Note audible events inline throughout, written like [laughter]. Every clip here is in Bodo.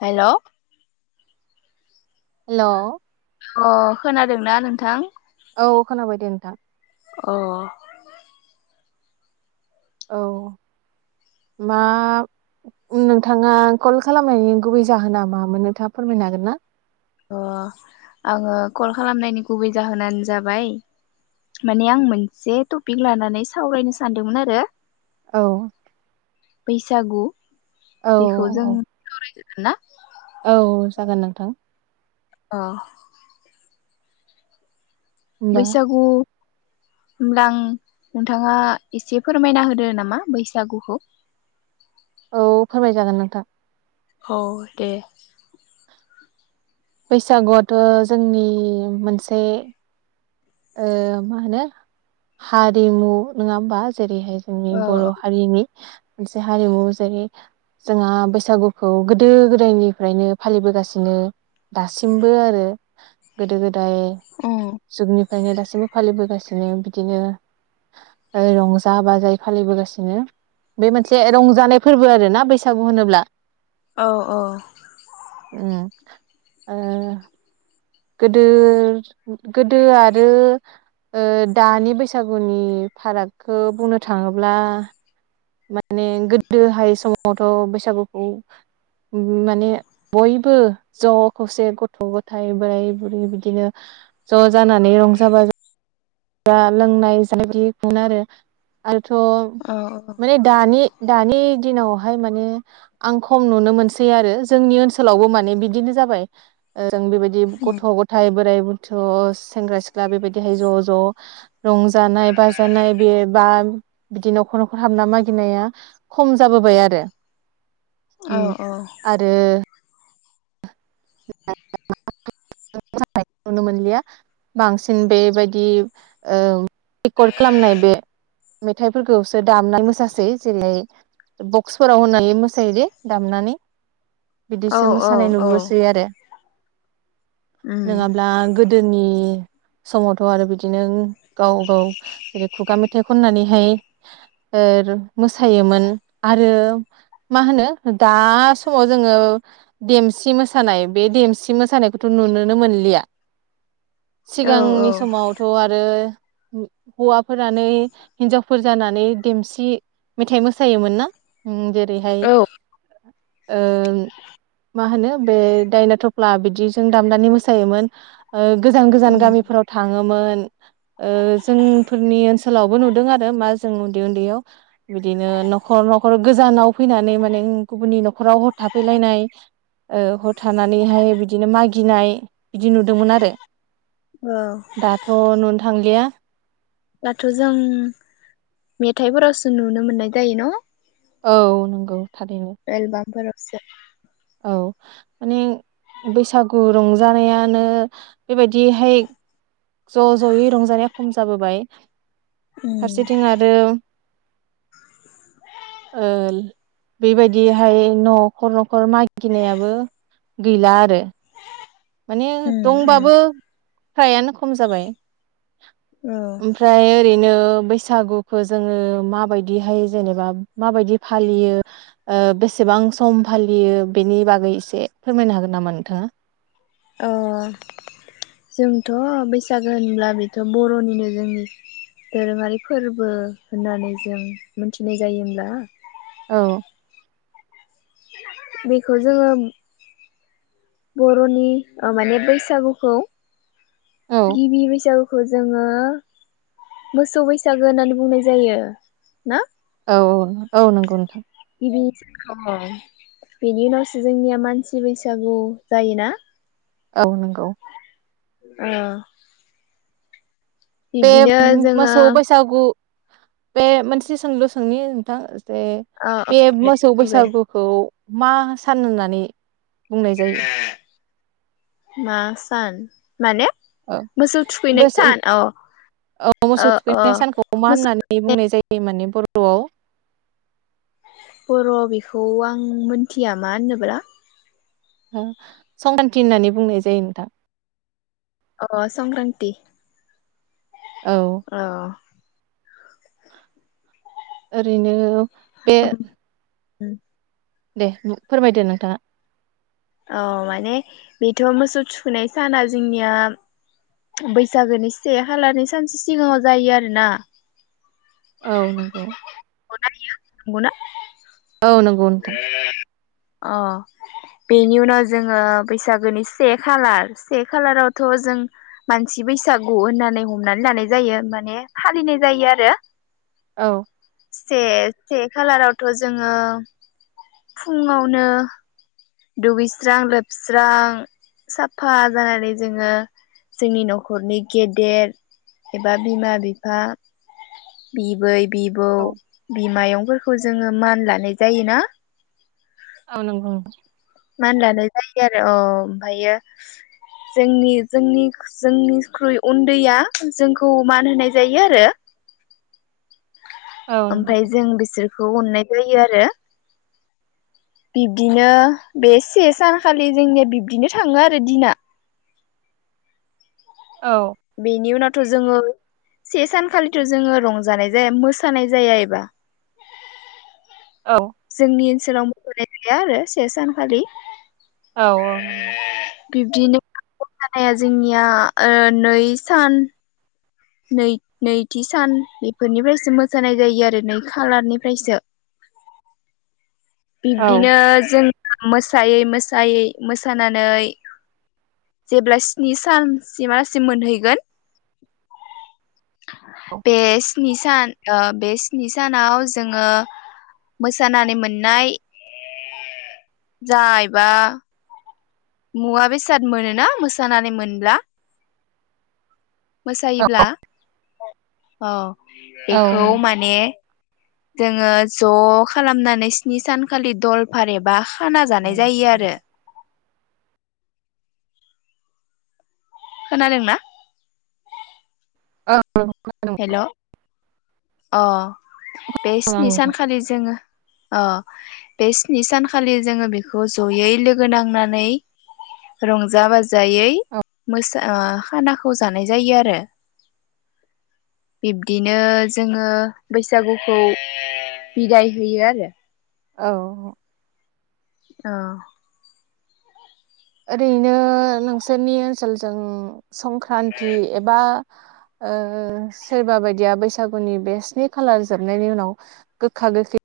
हेल' हेलौ अ खोनादोंना नोंथां औ खोनाबाय दे नोंथां अ औ मा नोंथाङा कल खालामनायनि गुबै जाहोना मा मोन नोंथाङा फोरमायनो हागोन ना अ आङो कल खालामनायनि गुबै जाहोनानो जाबाय माने आं मोनसे टपिक लानानै सावरायनो सानदोंमोन आरो औ बैसागु औ औ हागोनना औ जागोन नोंथां अ होमबा बैसागु होमब्ला आं नोंथाङा एसे फोरमायना होदो नामा बैसागुखौ औ फोरमाय जागोन नोंथां औ दे बैसागुआथ' जोंनि मोनसे ओ मा होनो हारिमु नोङा होमबा जेरैहाय जोंनि औ बर' हारिनि मोनसे हारिमु जेरै जोंहा बैसागुखौ गोदो गोदायनिफ्रायनो फालिबोगासिनो दासिमबो आरो गोदो गोदाय औ जुगनि फ्रायनो दासिमबो फालिबोगासिनो बिदिनो रंजा बाजायै फालिबोगासिनो बे मोनसे रंजानाय फोरबो आरो ना बैसागु होनोब्ला औ औ उम आ गोदो गोदो आरो ओ दानि बैसागुनि फारागखौ बुंनो थाङोब्ला माने गोदोहाय समावथ' बैसागुखौ माने बयबो ज' खौसे गथ' गथाय बोराय बुरै बिदिनो ज' जानानै रंजा बा जा लोंनाय जानाय बिदि आरो थ' औ माने दानि दानि दिनाव हाय माने आं खम नुनो मोनसै आरो जोंनि ओनसोलावबो बिदिनो जाबाय ओ जों बेबायदि गथ' गथाय बोराय बु थ' सेंग्रा सिख्ला बेबायदिहाय ज' ज' रंजानाय बाजानाय बे बा बिदि न'खर न'खर हाबना मागिनाया खम जाबोबाय आरो औ ओम आरो [unintelligible] नुनो मोनलिया बांसिन बेबायदि ओ रेकर्ड खालामनाय बे मेथाइफोरखौसो दामनानै मोसासै जेरैहाय बक्सफोराव होननानै मोसायो दे दामनानै औ बिदिसो मोसानाय औ नुबोसै आरो नङाब्ला गोदोनि समावथ' आरो बिदिनो गाव गाव जेरै खुगा मेथाइ खननानैहाय मोसायोमोन आरो मा होनो दा समाव जोङो देमसि मोसानाय बे देमसि सि मोसानायखौथ' नुुनोनो मोनलिया। औ सिगांनि औ समावथ' आरो हौवाफोरानो हिन्जावफोर जानानै देमसि मेथाइ मोसायोमोन ना ओरैहाय औ ओ मा होनो बे दायना थ ला बिदि जों दामनानै मोसायोमोन। गोजान गोजान गामिफोराव थाङोमोन। जोंफोरनि ओनसोलावबो नुदों आरो मा जों उन्दै उन्दैयाव बिदिनो न'खर न'खर गोजानाव फैनानै माने गुबुननि न'खराव हर थाफैलायनाय हरथानानै हाय बिदिनो मागिनाय बिदि नुदोंमोन आरो। दाथ' नुनो थांलिया। दाथ' जों मेथाइफोरावसो नुनो मोननाय जायो न औ नंगौ थारैनो एलबामफोराव से औ माने बैसागु रंजानायानो बेबायदिहाय ज' ज'यै रंजानाया खम जाबोबाय। उम फारसेथिं आरो ओ बेबायदिहाय न'खर न'खर माइ गिनायाबो गैला आरो माने उम उम दंबाबो औ ओमफ्राय ओरैनो बैसागुखौ जोङो माबायदिहाय जेनेबा माबायदि फालियो ओ बेसेबां सम फालियो बेनि बागै एसे फोरमायनो हागोन नामा नोंथाङा? अ जोंथ' बैसागो होनब्ला बेथ' बर'निनो जोंनि दोरोङारि फोरबो होननानै जों मिथिनाय जायो होमब्ला। औ बेखौ जोङो बर'नि ओ माने बैसागुखौ औ गिबि बैसागुखौ जोङो मोसौ बैसागो होननानै बुंनाय जायो ना औ औ औ नंगौ नोंथां औ बेनि उनावसो जोंनिया मानसि बैसागु जायोना। औ नंगौ अ बे जोङो मोसौ औ बोसागु बे मोनसे सोंलु सोंनि नोंथां बे औ बे दे मोसौ बुंलाय बैसागुखौ मा सान होननानै बुंनाय जायो? मा सान? माने ओ मोसौ थुखैनाय मोसौ सान औ औ मोसौ ओ ओ थुखैनाय सानखौ मा मोसौ होननानै बुंनाय जायो माने बर'वाव बर' बेखौ आं मोनथिया मा होनोब्रा संख्रान्ति होननानै बुंनाय जायो नोंथां अ संक्रान्ति औ ओरैनो बे उम दे फोरमायदो नोंथाङा औ माने बेथ' मोसौ थुखैनाय साना जोंनिया बैसागोनि से खालारनि सानसो सिगाङाव जायो आरोना औ नंगौ नंगौना औनो नंगौ नोंथा अ बेनि उनाव जोङो बैसागोनि से खालार से खालारावथ' जों मानसि बैसागु होननानै हमनानै लानाय जायो माने फालिनाय जायो आरो औ से से खालारावथ' जोङो फुङावनो दुगैस्रां लोबस्रां साफा जानानै जोङो जोंनि न'खरनि गेदेर एबा बिमा बिफा बिबै बिबौ औ बिमायं फोर जोङो मान लानाय जायोना औ नंगौ मान लानाय जायो आरो अ ओमफ्रायो जोंनि जोंनि जोंनिख्रुइ उन्दैया जोंखौ मान होनाय जायो आरो औ नंगौ ओमफ्राय जों बिसोर बेखौ अननाय जायो आरो बिब्दिनो बे से सानखालि जोंनिया बिब्दिनो थाङो आरो दिना औ बेनि उनानो थ जोङो से सानखालिथ' जोङो रंजानाय जाया मोसानाय जाया एबा औ जोंनि ओनसोलाव मोस'नाय थाया आरो से सानखालि औ औ बिब्दिनो मोसानाया जोंनिया ओ नै सान नै नैथि सान बेफोरनिफ्रायसो मोसानाय जायो आरो नै खालारनिफ्रायसो औ बिब्दिनो जों मोसायै मोसायै मोसानानै जेब्ला स्नि सानसिमलासिम मोनहैगोन बे स्नि सान ओ बे स्नि सानाव जोङो मोसानानै मोन नाय जायबा मुवा बेसाद मोनोना मोसानानै मोनब्ला मोसायोब्ला अ औ बेखौ नंगौ माने जोङो ज' खालामनानै स्नि सानखालि दलफोर एबा खाना जानाय जायो आरो खोनादोंना ओ औ हेल' [unintelligible] अ बे औ स्नि नोंथां सानखालि जोङो अ बे स्नि सानखालि जोङो बेखौ जयै लोगो नांनानै रंजा बाजायै औ मोसा खानाखौ जानाय जायो आरो बिब्दिनो जोङो बैसागुखौ बिदाय होयो आरो औ अ ओरैनो नोंसोरनि ओनसोलजों संक्रान्ति एबा ओ सोरबा बायदिया बैसागुनि बे स्नि खालार जोबनायनि उनाव गोखा गोखै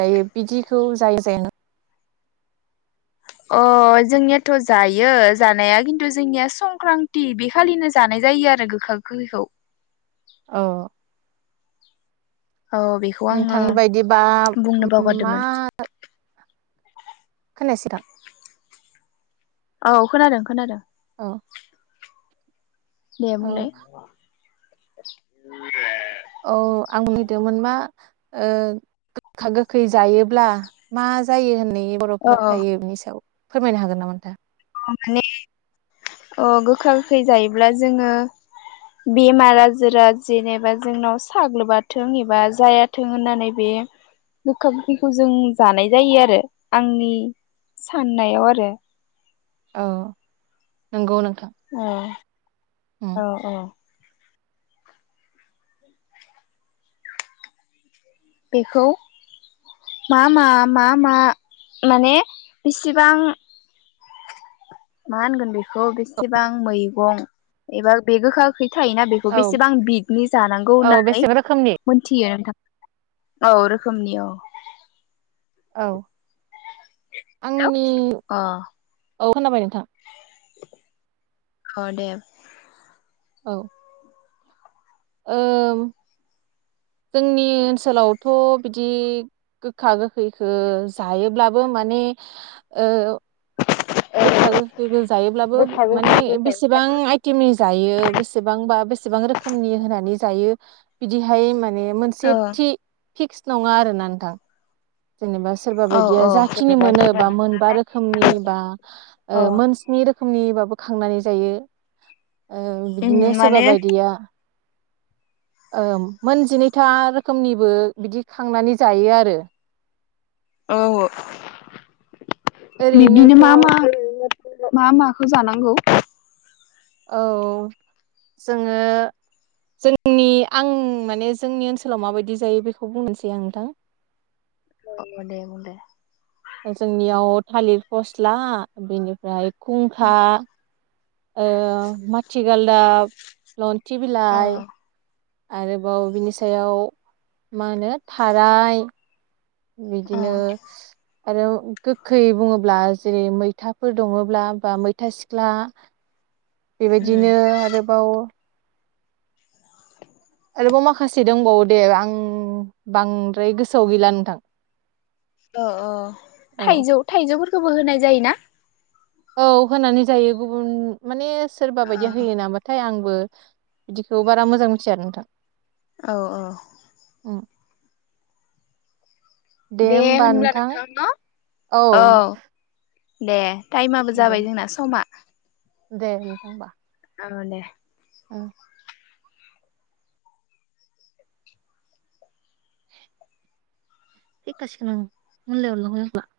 जायो बिदिखौ जाय जाय अ जोंनियाथ जायो जानाया खिन्थु जोंनिया संक्रान्ति बे खालिनो जानाय जायो आरो गोखा गोखैखौ औ औ बेखौ आङो नोंथांनि बायदिबा बुंनो मा बावगारदोंमोन खोनायासिथां औ खोनादों खोनादों औ दे औ बुंलाय उ [inaudible] औ आं नै [unintelligible] दोंमोन मा ओ गोखा गोखै जायोब्ला मा जायो होनना औ बर'फोरा थायो बिनि सायाव फोरमायनो हागोन नामा नोंथां माने अ गोखा गोखै जायोब्ला जोङो बेमार आजारा जेनेबा जोंनाव साग्लोबाथों एबा जायाथों होननानै बे गोखा गोखैखौ जों जानाय जायो आरो आंनि साननायाव आरो औ नंगौ नों ओं औ औ बेखौ मा मा मा मा माने बिसिबां मा होनगोन बेखौ बेसेबां मैगं एबा बे गोखा गोखै थायोना बेखौ औ बेसेबां बिदनि जानांगौ औ होननानै बेसेबां रोखोमनि? मोनथियो नोंथां औ रोखोमनि औ औ आंनि औ खोनाबाय नोंथां औ दे औ ओ जोंनि ओनसोलावथ बिदि गोखा गोखैखो जायोब्लाबो माने ओ गोखा गोखैखौ जायोब्लाबो गोखा माने गोखैखौ बेसेबां जायोब्लाबो आइटेमनि जायो बेसेबांबा बेसेबां रोखोमनि होनानै जायो बिदिहाय माने माने मोनसे थि फिक्स नङा आरो ना नोंथां जेनेबा सोरबा औ बायदिया औ जाखिनि जेनेबा मोनो बा सोरबाबा मोनबा रोखोमनि बा अ ओ मोनस्नि रोखोमनि बा बो खांनानै जायो ओ उम बिदिनो माने सोरबा बायदिया ओ मोनजिनै था रोखोमनिबो बिदि खांनानै जायो आरो औ बिब्दिनो ओरैनोथ' मा मा औ मा माखौ जानांगौ। औ जोङो जोंनि आं माने जोंनि ओनसोलाव माबायदि जायो बेखौ बुंनोसै आं नोंथां अ दे बुं दे जोंनियाव थालिर फस्ला बेनिफ्राय खुंखा आ माति गालदाब लन थि अ बिलाइ आरोबाव बिनि सायाव मा होनो थाराय अ बिदिनो आरो गोखै बुङोब्ला जेरै मैथाफोर दङ ब्ला बा मैथा सिख्ला उम बेबायदिनो आरोबाव आरोबाव माखासे दंबावो दे आं बांद्राय गोसोआव गैला नोंथां अ अ औ थाइजौ थाइजौफोर खौबो होनाय जायोना? औ होनानै जायो गुबुन माने सोरबा बायदि होयो नामा थाय आं बो बिदिखौ बारा मोजां मिथिया नोंथां औ औ अ दे होनब्ला नोंथां न औ दे। टाइमाबो दे जाबाय जोंना समा दे नोंथां होमबा जागोन दे औ थैखासिगोन ओं [unintelligible]